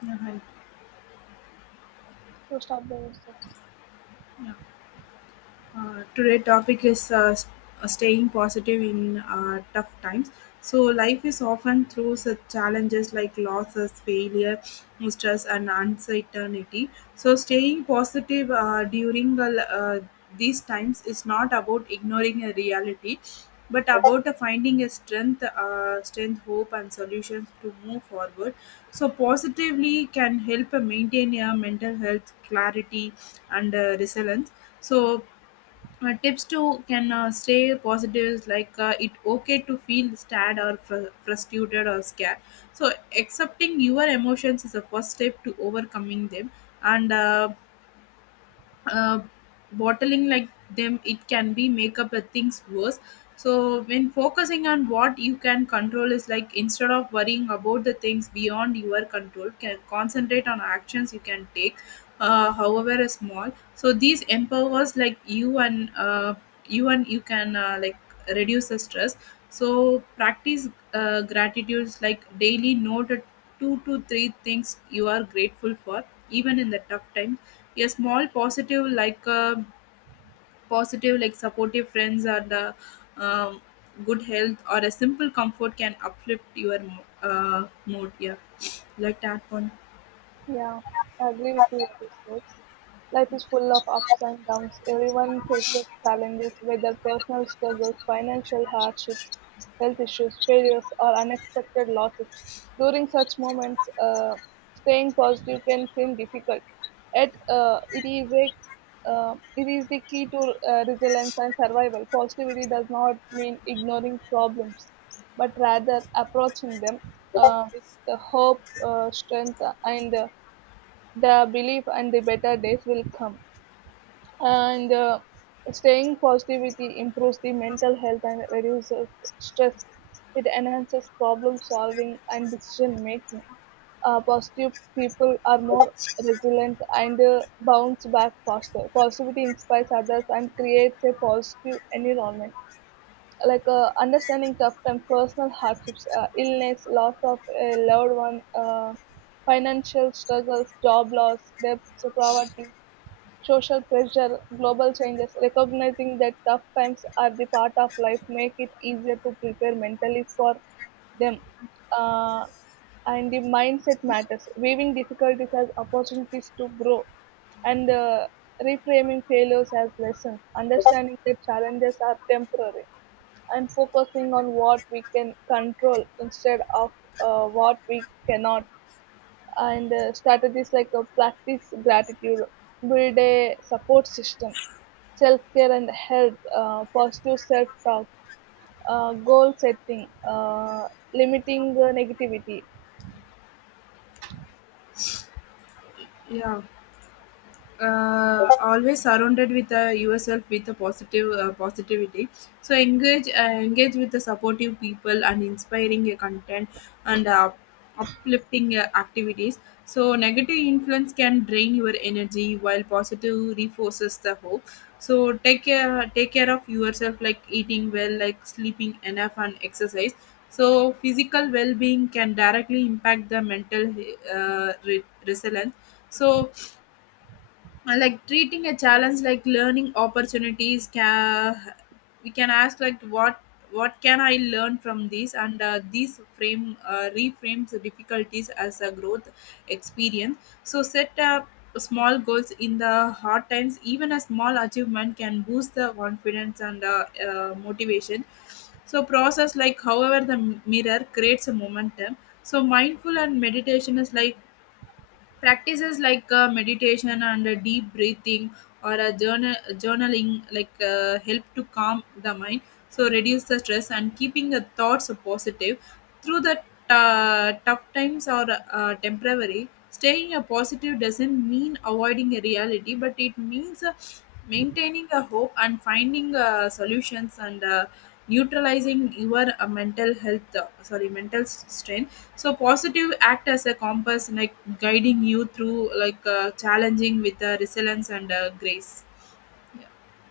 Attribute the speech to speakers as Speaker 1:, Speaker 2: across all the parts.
Speaker 1: 两海
Speaker 2: So stop the music.
Speaker 1: Today topic is staying positive in tough times. So life is often through such challenges like losses, failure, stress and uncertainty. So staying positive during these times is not about ignoring a reality, but about finding a strength, hope and solutions to move forward. So positively can help maintain your mental health, clarity and resilience. So tips to can stay positive is like it okay to feel sad or frustrated or scared. So accepting your emotions is the first step to overcoming them, and uh, bottling like them, it can be make up things worse. So when focusing on what you can control is like instead of worrying about the things beyond your control, can concentrate on actions you can take, however small. So these empowers like you and you, and you can like reduce the stress. So practice gratitudes like daily note two to three things you are grateful for, even in the tough times. A small positive like a positive like supportive friends or the um, good health or a simple comfort can uplift your mood. Yeah, like that one.
Speaker 2: Yeah, I agree with you what you say. Life is full of ups and downs. Everyone faces challenges, whether personal struggles, financial hardships, health issues, failures, or unexpected losses. During such moments, staying positive can seem difficult. Yet, it is the key to resilience and survival. Positivity does not mean ignoring problems, but rather approaching them with the hope, strength, and the belief, and the better days will come and Staying positivity improves the mental health and reduces stress. It enhances problem solving and decision making. Positive people are more resilient and bounce back faster. Positivity inspires others and creates a positive environment, like understanding tough times, personal hardships, illness, loss of a loved one, financial struggles, job loss, debt, poverty, social pressure, global changes. Recognizing that tough times are the part of life make it easier to prepare mentally for them. Uh, and the mindset matters: viewing difficulties as opportunities to grow, and reframing failures as lessons, understanding that challenges are temporary and focusing on what we can control instead of what we cannot. And Strategies like practice gratitude, build a support system, self care and health, positive self talk, goal setting, limiting negativity.
Speaker 1: Yeah, always surrounded with yourself with a positive positivity. So engage with the supportive people and inspiring content and uplifting activities. So negative influence can drain your energy while positive reinforces the hope. So take care of yourself, like eating well, like sleeping enough and exercise. So physical well-being can directly impact the mental resilience. So like treating a challenge like learning opportunities, can we can ask like what can I learn from this, and these frame reframes the difficulties as a growth experience. So set up small goals in the hard times. Even a small achievement can boost the confidence and motivation. So process like however the mirror creates a momentum. So mindful and meditation is like practices like meditation and deep breathing or a journaling like help to calm the mind, so reduce the stress and keeping the thoughts positive. Through the tough times are temporary. Staying a positive doesn't mean avoiding a reality, but it means maintaining a hope and finding solutions and neutralizing your mental health, sorry, mental strain. So positive act as a compass, like guiding you through like challenging with resilience and grace.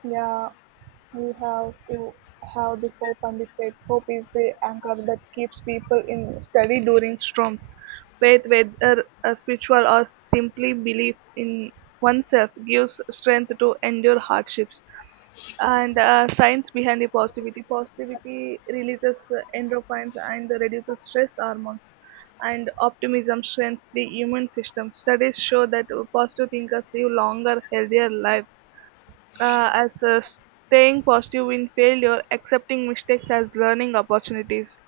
Speaker 2: Yeah, we have to have the hope, and the faith. Hope is the anchor that keeps people in steady during storms. Faith, whether spiritual or simply belief in oneself, gives strength to endure hardships. And science behind the positivity. Positivity releases endorphins and reduces stress hormones, and optimism strengthens the immune system. Studies show that positive thinkers live longer, healthier lives. As Staying positive in failure, accepting mistakes as learning opportunities.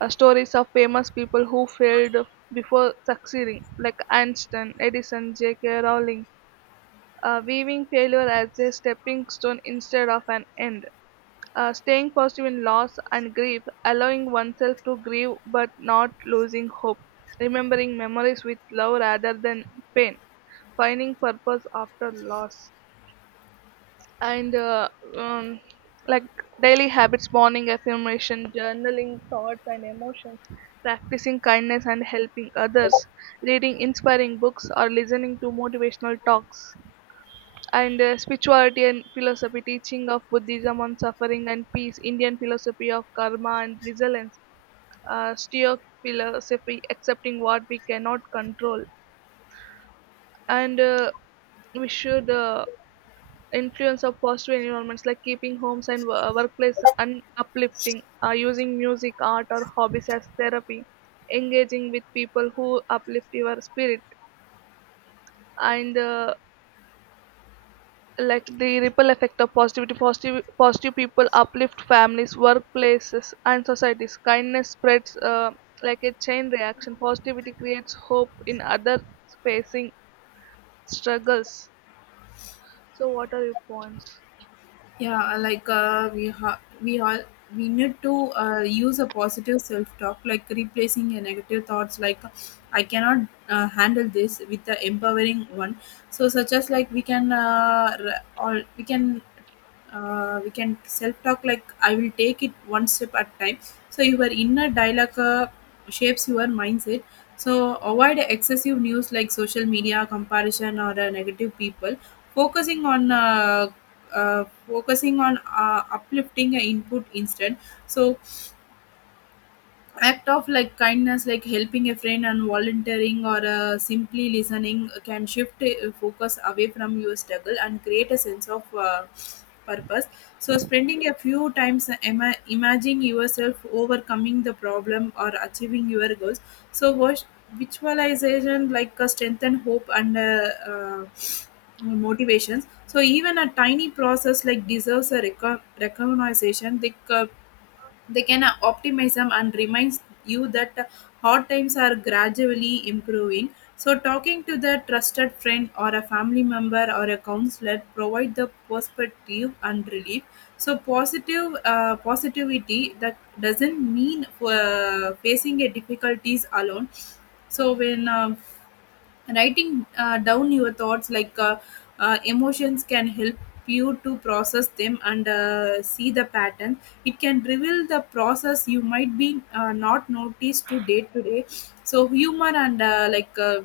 Speaker 2: Stories of famous people who failed before succeeding, like Einstein, Edison, J.K. Rowling, viewing failure as a stepping stone instead of an end. Staying positive in loss and grief, allowing oneself to grieve but not losing hope. Remembering memories with love rather than pain. Finding purpose after loss. And uh, um, like daily habits, morning affirmation, journaling thoughts and emotions, practicing kindness and helping others, reading inspiring books or listening to motivational talks. And Spirituality and philosophy: teaching of buddhism on suffering and peace, indian philosophy of karma and resilience, stoic philosophy, accepting what we cannot control. And we should Influence of positive environments, like keeping homes and workplace uplifting, using music, art, or hobbies as therapy, engaging with people who uplift your spirit, and the ripple effect of positivity. Positive people uplift families, workplaces, and societies. Kindness spreads like a chain reaction. Positivity creates hope in others facing struggles. So, what are your points?
Speaker 1: Yeah, like we we all we need to use a positive self talk, like replacing a negative thoughts like I cannot handle this with the empowering one. So such as like we can or we can self talk like I will take it one step at time. So your inner dialogue shapes your mindset. So avoid excessive news like social media comparison or negative people, focusing on focusing on uplifting input instead. So act of like kindness, like helping a friend and volunteering or simply listening can shift focus away from your struggle and create a sense of purpose. So spending a few times imagining yourself overcoming the problem or achieving your goals. So visualization like strengthen hope and motivations. So even a tiny process like deserves a recognition. The they can optimism and reminds you that hard times are gradually improving. So talking to the trusted friend or a family member or a counselor provide the perspective and relief. So positive positivity that doesn't mean facing a difficulties alone. So when writing down your thoughts like emotions can help you to process them and see the pattern. It can reveal the process you might be not noticed to day to day. So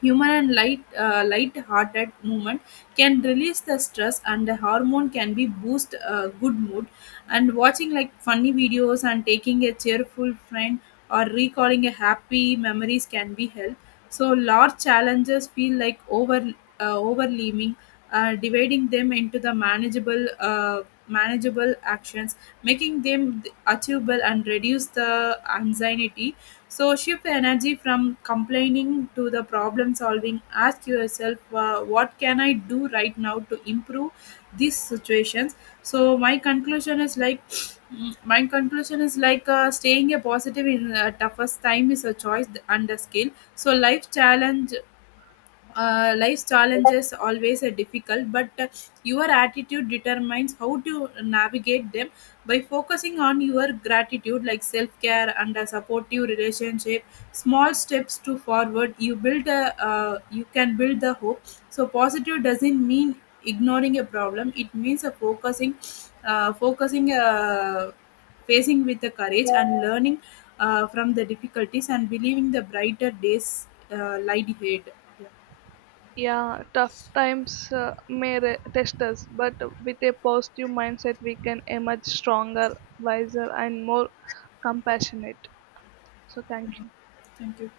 Speaker 1: humor and light-hearted movement can release the stress, and the hormone can be boost good mood. And watching like funny videos and taking a cheerful friend or recalling a happy memories can be help. So large challenges feel like over overleaving, dividing them into the manageable actions, making them achievable and reduce the anxiety. So shift the energy from complaining to the problem solving. Ask yourself, what can I do right now to improve these situations? So my conclusion is like, my conclusion is like staying a positive in the toughest time is a choice and a skill. So life's challenges always are difficult, but your attitude determines how to navigate them. By focusing on your gratitude like self-care and a supportive relationship, small steps to forward you build a you can build the hope. So positive doesn't mean ignoring a problem, it means a focusing focusing facing with the courage and learning from the difficulties and believing the brighter days lie ahead. Yeah.
Speaker 2: Yeah, tough times may test us, but with a positive mindset, we can emerge stronger, wiser, and more compassionate. So, thank you.
Speaker 1: Thank you.